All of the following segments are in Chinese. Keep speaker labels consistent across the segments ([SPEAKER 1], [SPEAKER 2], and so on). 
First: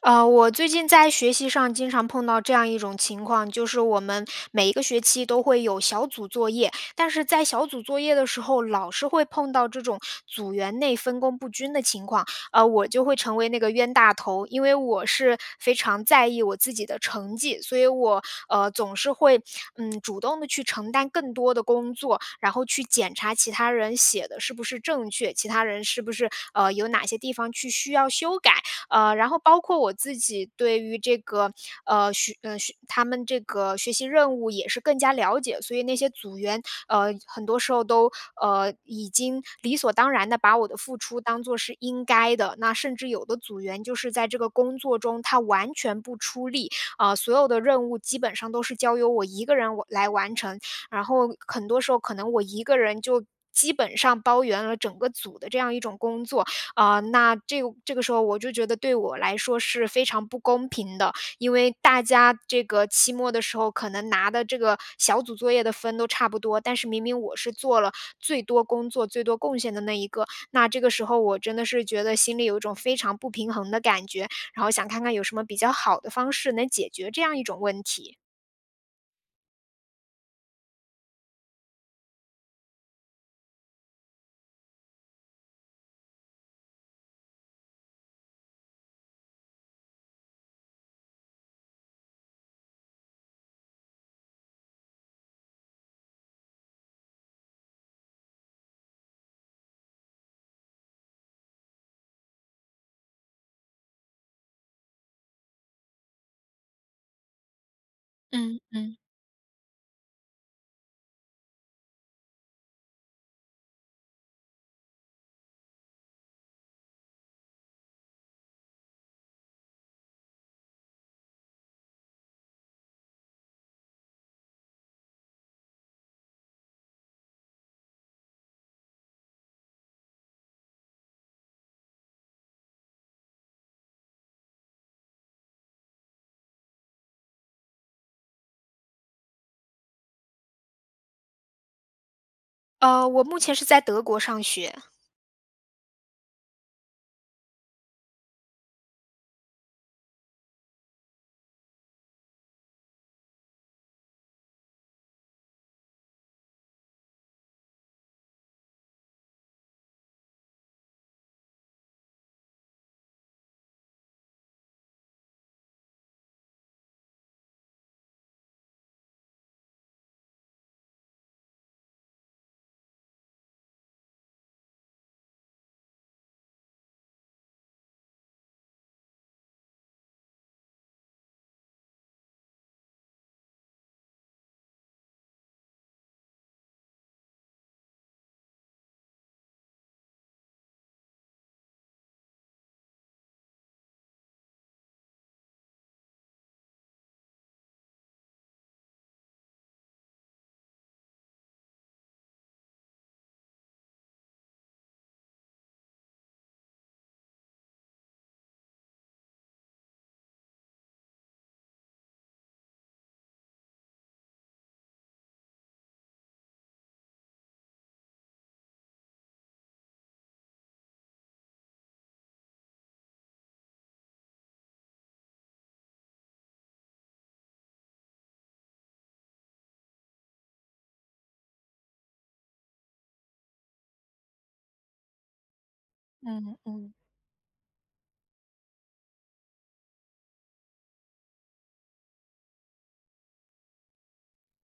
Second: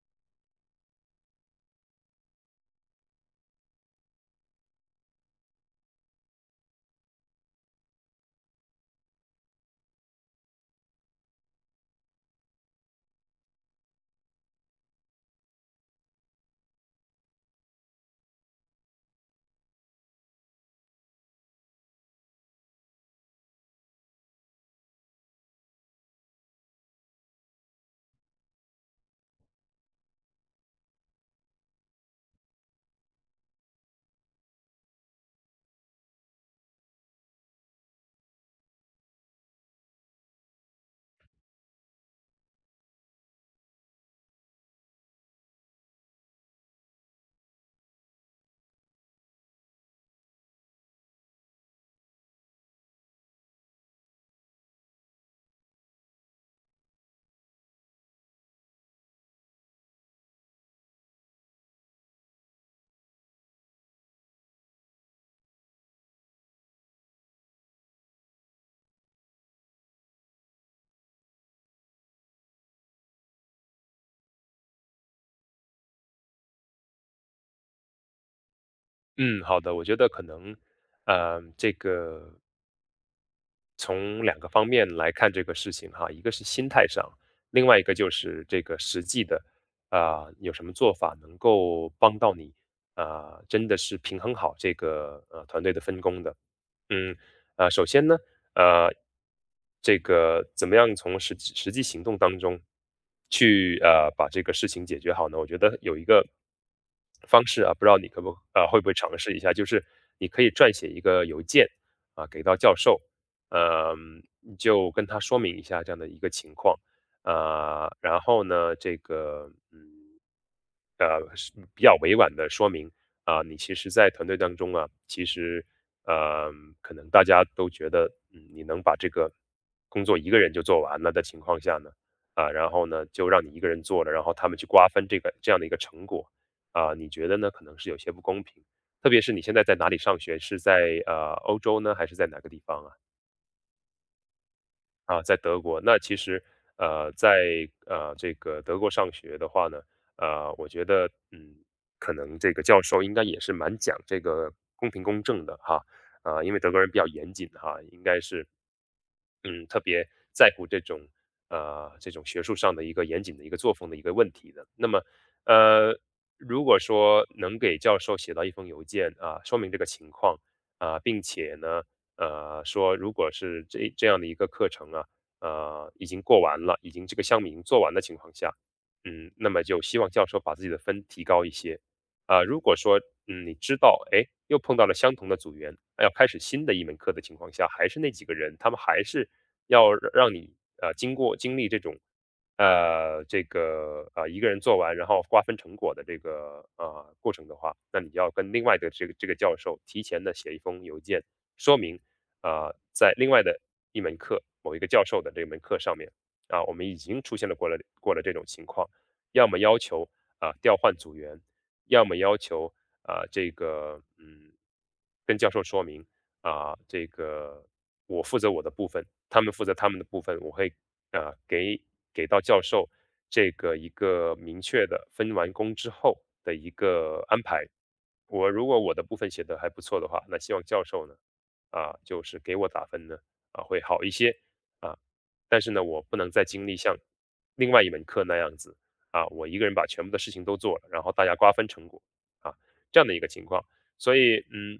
[SPEAKER 1] 我最近在学习上经常碰到这样一种情况，就是我们每一个学期都会有小组作业，但是在小组作业的时候，老是会碰到这种组员内分工不均的情况。我就会成为那个冤大头，因为我是非常在意我自己的成绩，所以我总是会主动的去承担更多的工作，然后去检查其他人写的是不是正确，其他人是不是有哪些地方去需要修改。然后包括我自己对于这个学他们这个学习任务也是更加了解，所以那些组员很多时候都已经理所当然的把我的付出当做是应该的，那甚至有的组员就是在这个工作中他完全不出力，啊、所有的任务基本上都是交由我一个人来完成，然后很多时候可能我一个人就基本上包圆了整个组的这样一种工作。啊、那这个时候我就觉得对我来说是非常不公平的，因为大家这个期末的时候可能拿的这个小组作业的分都差不多，但是明明我是做了最多工作、最多贡献的那一个，那这个时候我真的是觉得心里有一种非常不平衡的感觉，然后想看看有什么比较好的方式能解决这样一种问题。
[SPEAKER 2] 嗯，好的，我觉得可能，这个从两个方面来看这个事情哈，一个是心态上，另外一个就是这个实际的，有什么做法能够帮到你，啊、真的是平衡好这个团队的分工的。嗯，啊，首先呢，呃，这个怎么样从实际行动当中去把这个事情解决好呢？我觉得有一个方式啊，不知道你可不
[SPEAKER 1] 嗯
[SPEAKER 2] 啊会不会
[SPEAKER 1] 嗯。
[SPEAKER 2] 尝试一下，就是你可以撰写一个邮件啊，给到教授，嗯、你就跟他说明一下这样的一个情况，啊、然后呢，是比较委婉的说明，啊，你其实在团队当中啊，其实，呃，可能大家都觉得，嗯，你能把这个工作一个人就做完了的情况下呢，啊，然后呢，就让你一个人做了，然后他们去瓜分这个这样的一个成果，啊，你觉得呢？可能是有些不公平。特别是你现在在哪里上学？是在欧洲呢，还是在哪个地方啊？
[SPEAKER 1] 我目前是在德国上学。
[SPEAKER 2] 啊，在德国，那其实，呃，在这个德国上学的话呢，我觉得，嗯，可能这个教授应该也是蛮讲这个公平公正的哈，啊，因为德国人比较严谨哈，应该是，嗯，特别在乎这种这种学术上的一个严谨的一个作风的一个问题的。那么，呃，如果说能给教授写到一封邮件啊，说明这个情况啊，并且呢。说如果是这样的一个课程啊，呃，已经过完了，已经这个项目已经做完的情况下，嗯，那么就希望教授把自己的分提高一些。啊、如果说嗯你知道，哎，又碰到了相同的组员，要开始新的一门课的情况下，还是那几个人，他们还是要让你经过经历这种一个人做完，然后瓜分成果的这个过程的话，那你要跟另外的这个教授提前的写一封邮件，说明啊，在另外的一门课，某一个教授的这门课上面，啊，我们已经出现了过了这种情况，要么要求调换组员，要么要求啊这个嗯跟教授说明这个我负责我的部分，他们负责他们的部分，我会啊给给到教授这个一个明确的分完工之后的一个安排。我如果我的部分写的还不错的话，那希望教授呢，啊，就是给我打分呢，啊，会好一些啊。但是呢，我不能再
[SPEAKER 1] 嗯
[SPEAKER 2] 经历
[SPEAKER 1] 嗯。
[SPEAKER 2] 像另外一门课那样子啊，我一个人把全部的事情都做了，然后大家瓜分成果啊，这样的一个情况。所以，嗯，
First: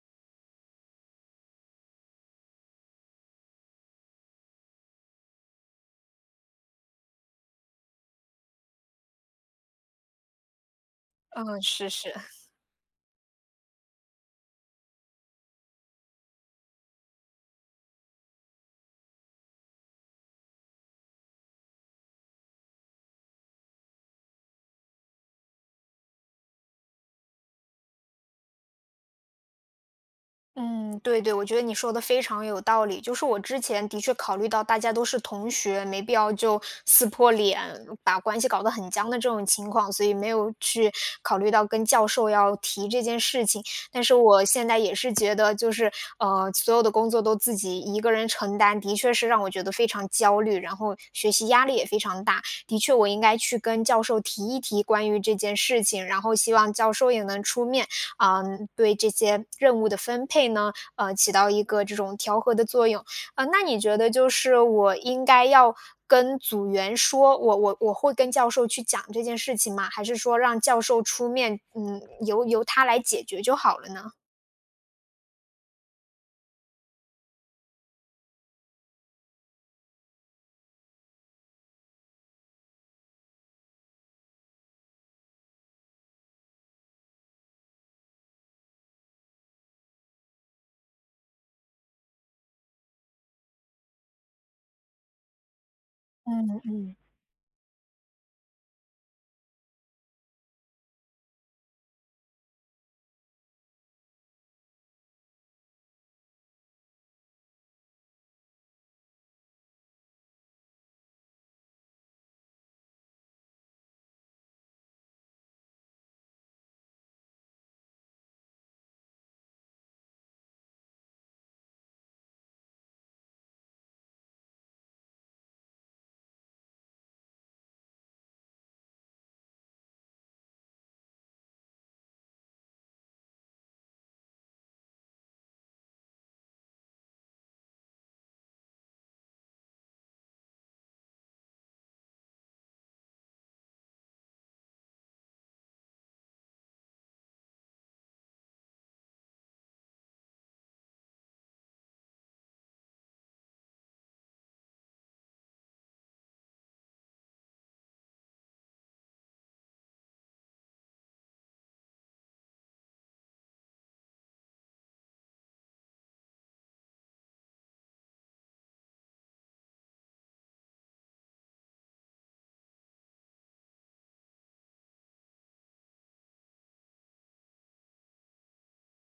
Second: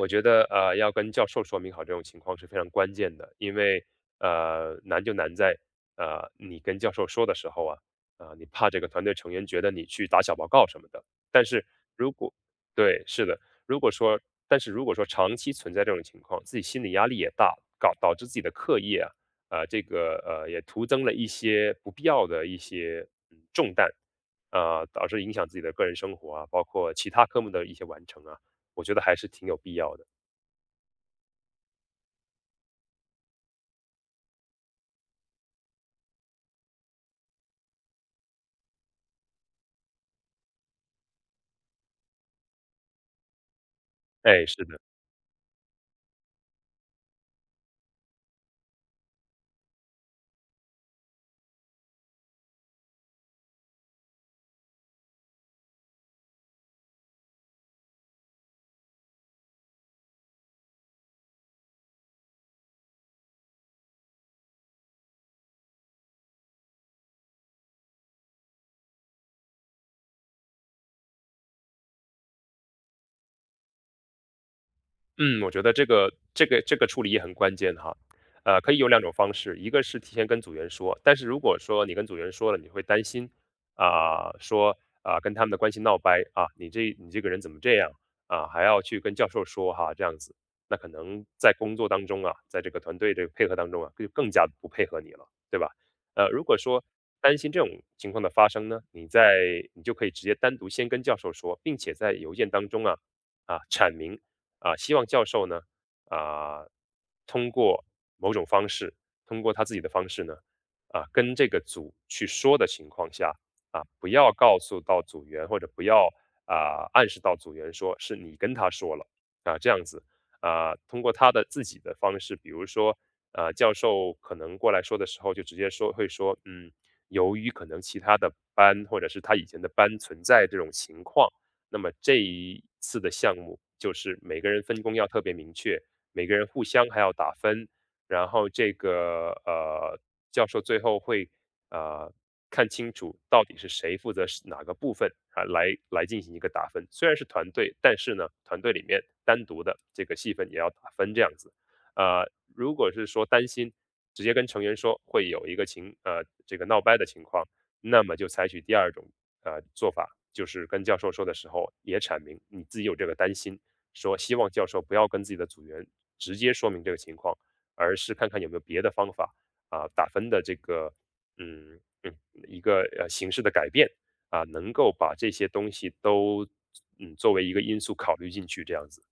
[SPEAKER 2] 我觉得要跟教授说明好这种情况是非常关键的，因为难就难在你跟教授说的时候啊，啊、你怕这个团队成员觉得你去打小报告什么的。但
[SPEAKER 1] 嗯，
[SPEAKER 2] 是
[SPEAKER 1] 是
[SPEAKER 2] 如
[SPEAKER 1] 是。
[SPEAKER 2] 果对，是的。如果说但是如果说长期存在这种情况，自己心理压力也大，搞导致自己的课业啊，也徒增了一些不必要的一些嗯重担，啊、导致影响自己的个人生活啊，包括其他科目的一些完成啊，我觉得还是挺有必要的。
[SPEAKER 1] 嗯，对对，我觉得你说的非常有道理。就是我之前的确考虑到大家都是同学，没必要就撕破脸，把关系搞得很僵的这种情况，所以没有去考虑到跟教授要提这件事情。但是我
[SPEAKER 2] 哎，是
[SPEAKER 1] 现在
[SPEAKER 2] 的。
[SPEAKER 1] 也是觉得，所有的工作都自己一个人承担，的确是让我觉得非常焦虑，然后学习压力也非常大。的确，我应该去跟教授提一提关于这件事情，然后希望教授也能出面。啊、对这些任务的分配呢，起到一个这种调和的作用。那你觉得就是我应该要跟组员说，我会跟教授去讲这件事情吗？还是说让教授出面，嗯，由他来解决就好了呢？
[SPEAKER 2] 嗯，我觉得这个处理也很关键哈，可以有两种方式，一个是提前跟组员说，但是如果说你跟组员说了，你会担心说啊、跟他们的关系闹掰啊，你这个人怎么这样啊，还要去跟教授说哈，这样子，那可能在工作当中啊，在这个团队这个配合当中啊，就更加不配合你了，对吧？如果
[SPEAKER 1] 嗯
[SPEAKER 2] 说
[SPEAKER 1] 嗯。
[SPEAKER 2] 担心这种情况的发生呢，你就可以直接单独先跟教授说，并且在邮件当中啊。啊阐明啊，希望教授呢，啊，通过某种方式，通过他自己的方式呢，啊，跟这个组去说的情况下，啊，不要告诉到组员或者不要暗示到组员说是你跟他说了啊，这样子啊，通过他的自己的方式，比如说啊，教授可能过来说的时候，就直接说会说，嗯，由于可能其他的班或者是他以前的班存在这种情况。那么这一次的项目就是每个人分工要特别明确，每个人互相还要打分，然后这个教授最后会呃看清楚到底是谁负责是哪个部分啊，来进行一个打分。虽然是团队，但是呢，团队里面单独的这个细分也要打分这样子。如果是说担心直接跟成员说会有一个这个闹掰的情况，那么就采取第二种做法，就是跟教授说的时候，也阐明你自己有这个担心，说希望教授不要跟自己的组员直接说明这个情况，而是看看有没有别的方法啊，打分的这个嗯嗯一个形式的改变啊，能够把这些东西都嗯作为一个因素考虑进去，这样子。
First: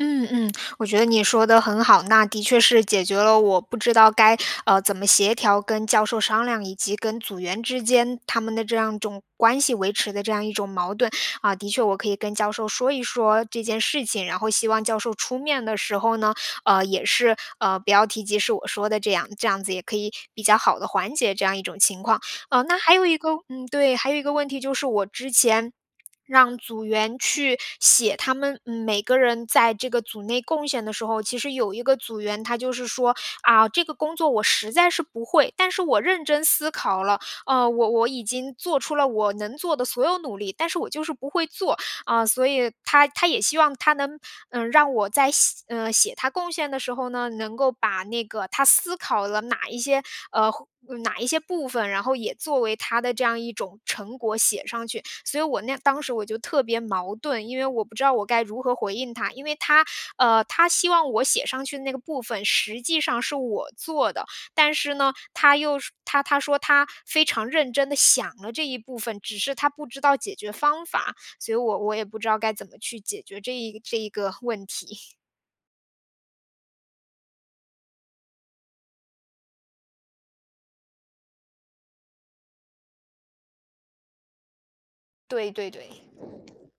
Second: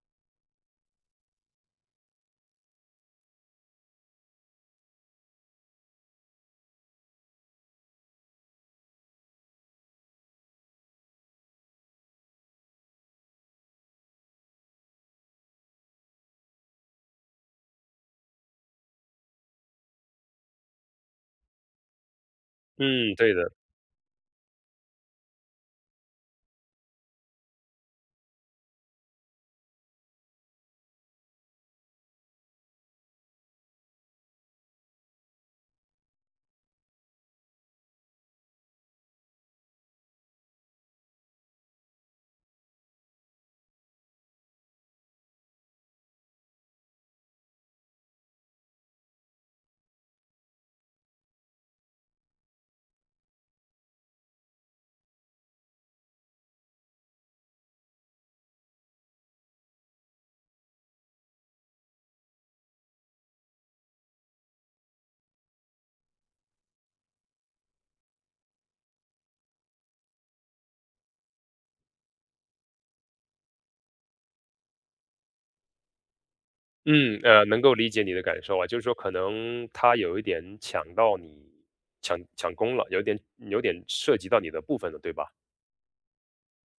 [SPEAKER 1] 嗯嗯，我觉得你说的很好，那的确是解决了我不知道该怎么协调跟教授商量，以及跟组员之间他们的这样一种关系维持的这样一种矛盾。啊，的确我可以跟教授说一说这件事情，然后希望教授出面的时候呢，呃，也是，不要提及是我说的，这样这样子也可以比较好的缓解这样一种情况。那还有
[SPEAKER 2] 嗯，
[SPEAKER 1] 一个，
[SPEAKER 2] 对的，
[SPEAKER 1] 对，还有一个问题就是我之前让组员去写他们每个人在这个组内贡献的时候，其实有一个组员他就是说啊，这个工作我实在是不会，但是我认真思考了，我已经做出了我能做的所有努力，但是我就是不会做。啊、所以他也希望他能让我在写他贡献的时候呢，能够把那个他思考了哪一些呃，哪一些部分，然后也作为他的这样一种成果写上去。所以当时我就特别矛盾，因为我不知道我该如何回应他，因为他希望我写上去的那个部分实际上是我做的，但是呢，他说他非常认真的想了这一部分，只是他不知道解决方法。所以我也不知道该怎么去解决这一个问题。
[SPEAKER 2] 嗯，能够理解你的感受啊，就是说可能他有一点抢到你抢功了，有点涉及到你的部分了，对吧？
[SPEAKER 1] 对对对。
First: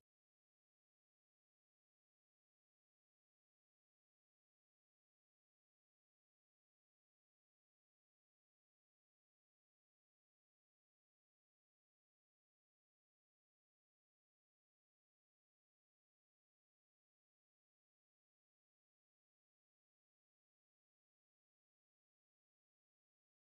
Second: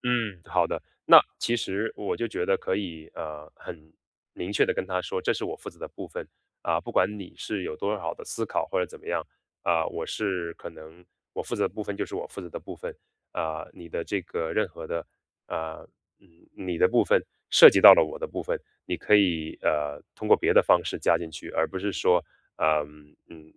[SPEAKER 2] 嗯，好的。那其实我就觉得可以，很明确的跟他说，这是我负责的部分啊，不管你是有多少的思考或者怎么样啊，我是可能我负责的部分就是我负责的部分啊，你的这个任何的啊，嗯，你的部分涉及到了我的部分，你可以通过别的方式加进去，而不是说，呃嗯嗯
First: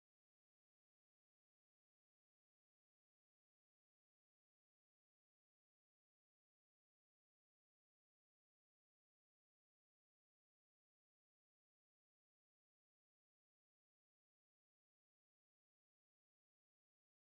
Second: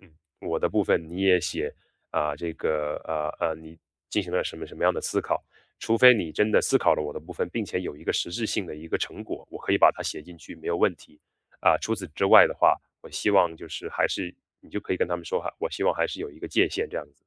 [SPEAKER 2] 嗯，我的部分你也写啊，你进行了什么什么样的思考。除非你真的思考了我的部分，并且有一个实质性的一个成果，我可以把它写进去，没有问题。啊，除此之外的话，我希望就是还是你就可以跟他们说哈，我希望还是有一个界限这样子。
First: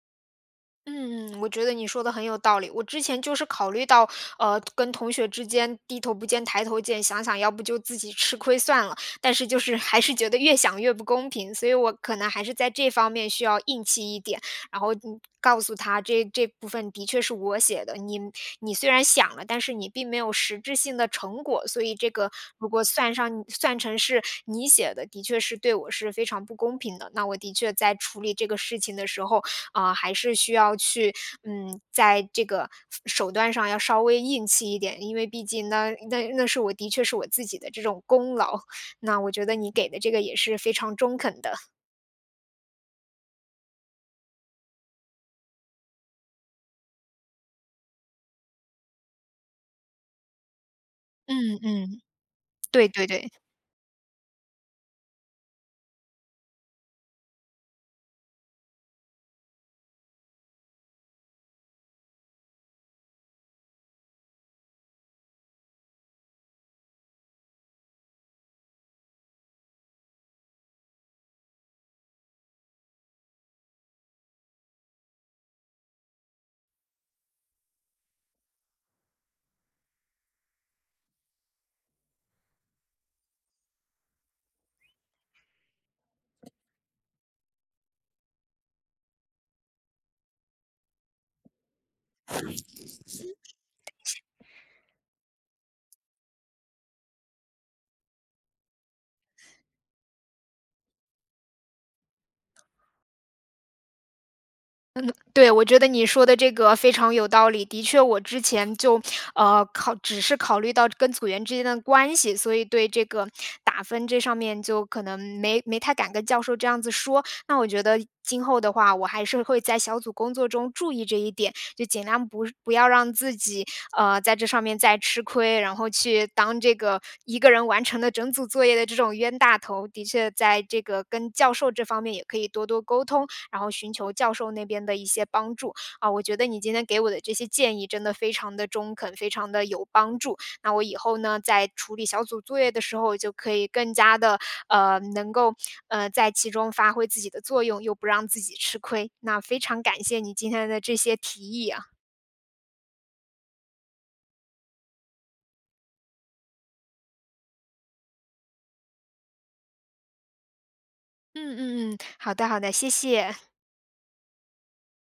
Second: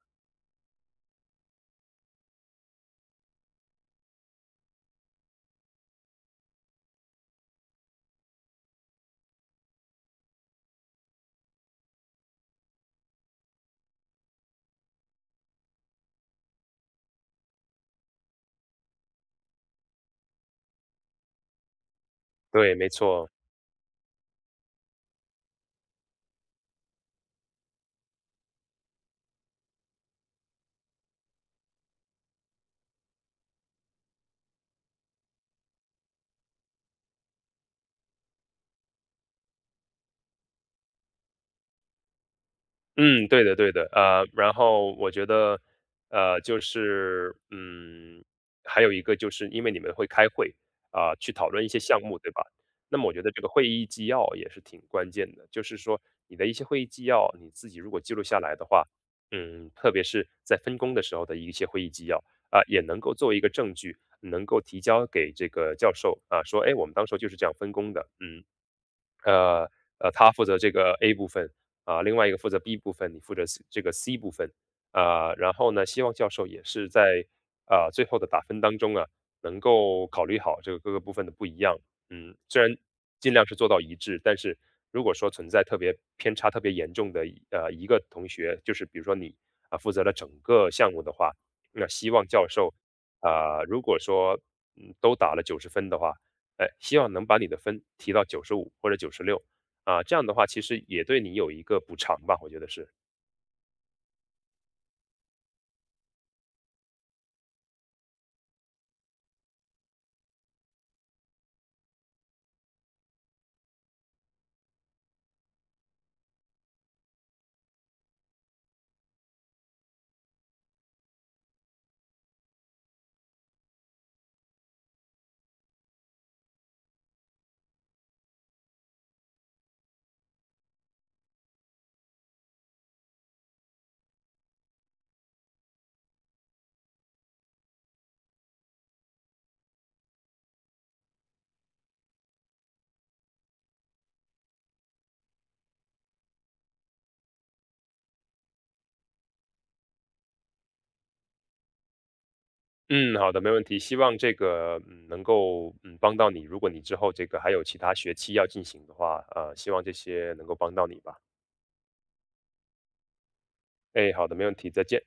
[SPEAKER 1] 嗯嗯，我觉得你说的很有道理。我之前就是考虑到，跟同学之间低头不见抬头见，想想要不就自己吃亏算了。但是就是还是觉得越想越不公平，所以我可能还是在这方面需要硬气一点，然后告诉他这部分的确是我写的，你你虽然想了，但是你并没有实质性的成果，所以这个如
[SPEAKER 2] 对，
[SPEAKER 1] 果
[SPEAKER 2] 没错。
[SPEAKER 1] 算成是你写的，的确是对我是非常不公平的。那我的确在处理这个事情的时候，啊，还是需要去，嗯，在这个手段上要稍微硬气一点，因为毕竟那是我的确是我自己的这种功劳，那我觉得你给的这个也是非常中肯的。
[SPEAKER 2] 嗯，对的对的，然后我觉得，就是，嗯，还有一个就是因为你们会开会，啊、去
[SPEAKER 1] 嗯
[SPEAKER 2] 讨论一些项
[SPEAKER 1] 嗯，
[SPEAKER 2] 目，对吧？
[SPEAKER 1] 对
[SPEAKER 2] 那么
[SPEAKER 1] 对
[SPEAKER 2] 我觉
[SPEAKER 1] 对。
[SPEAKER 2] 得这个会议纪要也是挺关键的，就是说你的一些会议纪要，你自己如果记录下来的话，嗯，特别是在分工的时候的一些会议纪要啊、也能够作为一个证据，能够提交给这个教授啊、说，哎，我们当时候就是这样分工的，嗯，呃他负责这个 A 部分啊，另外一个负责 B 部分，你负责 C 这个 C 部分啊。然后呢，希望教授也是在啊最后的打分当中啊，能够考虑好这个各个部分的不一样。嗯，虽然尽量是做到一致，但是如果说存在特别偏差特别严重的一个同学，就是比如说你啊负责了整个项目的话，那希望教授啊、如果说嗯都打了90分的话，哎，希望能把你的分提到95或者96啊，这样的话其实也对你有一个补偿吧，我觉得是。
[SPEAKER 1] 对，我觉得你说的这个非常有道理。的确，我之前就，呃，考只是考虑到跟组员之间的关系，所以对这个打分这上面就可能没太敢跟教授这样子说。那我觉得今后的话，我还是会在小组工作中注意这一点，就尽量不要让自己在这上面再吃亏，然后去当这个一个人完成了整组作业的这种冤大头。的确，在这个跟教授这方面也可以多多沟通，然后寻求教授那边的一些帮助。啊，我觉得你今天给我的这些建议真的非常的中肯，非常的有帮助。那我以后呢，在处理小组作业的时候，就可以更加的呃，能够，在其中发挥自己的作用，又不让自己吃亏。那非常感谢你今天的这些提议啊。
[SPEAKER 2] 嗯，好的，没问题。希望这个嗯能够嗯帮到你。如果你之后这个还有其他学期要进行的话，希望这些能够帮到你吧。
[SPEAKER 1] 嗯嗯嗯，好的好的，谢谢。
[SPEAKER 2] 哎，好的，没问题，再见。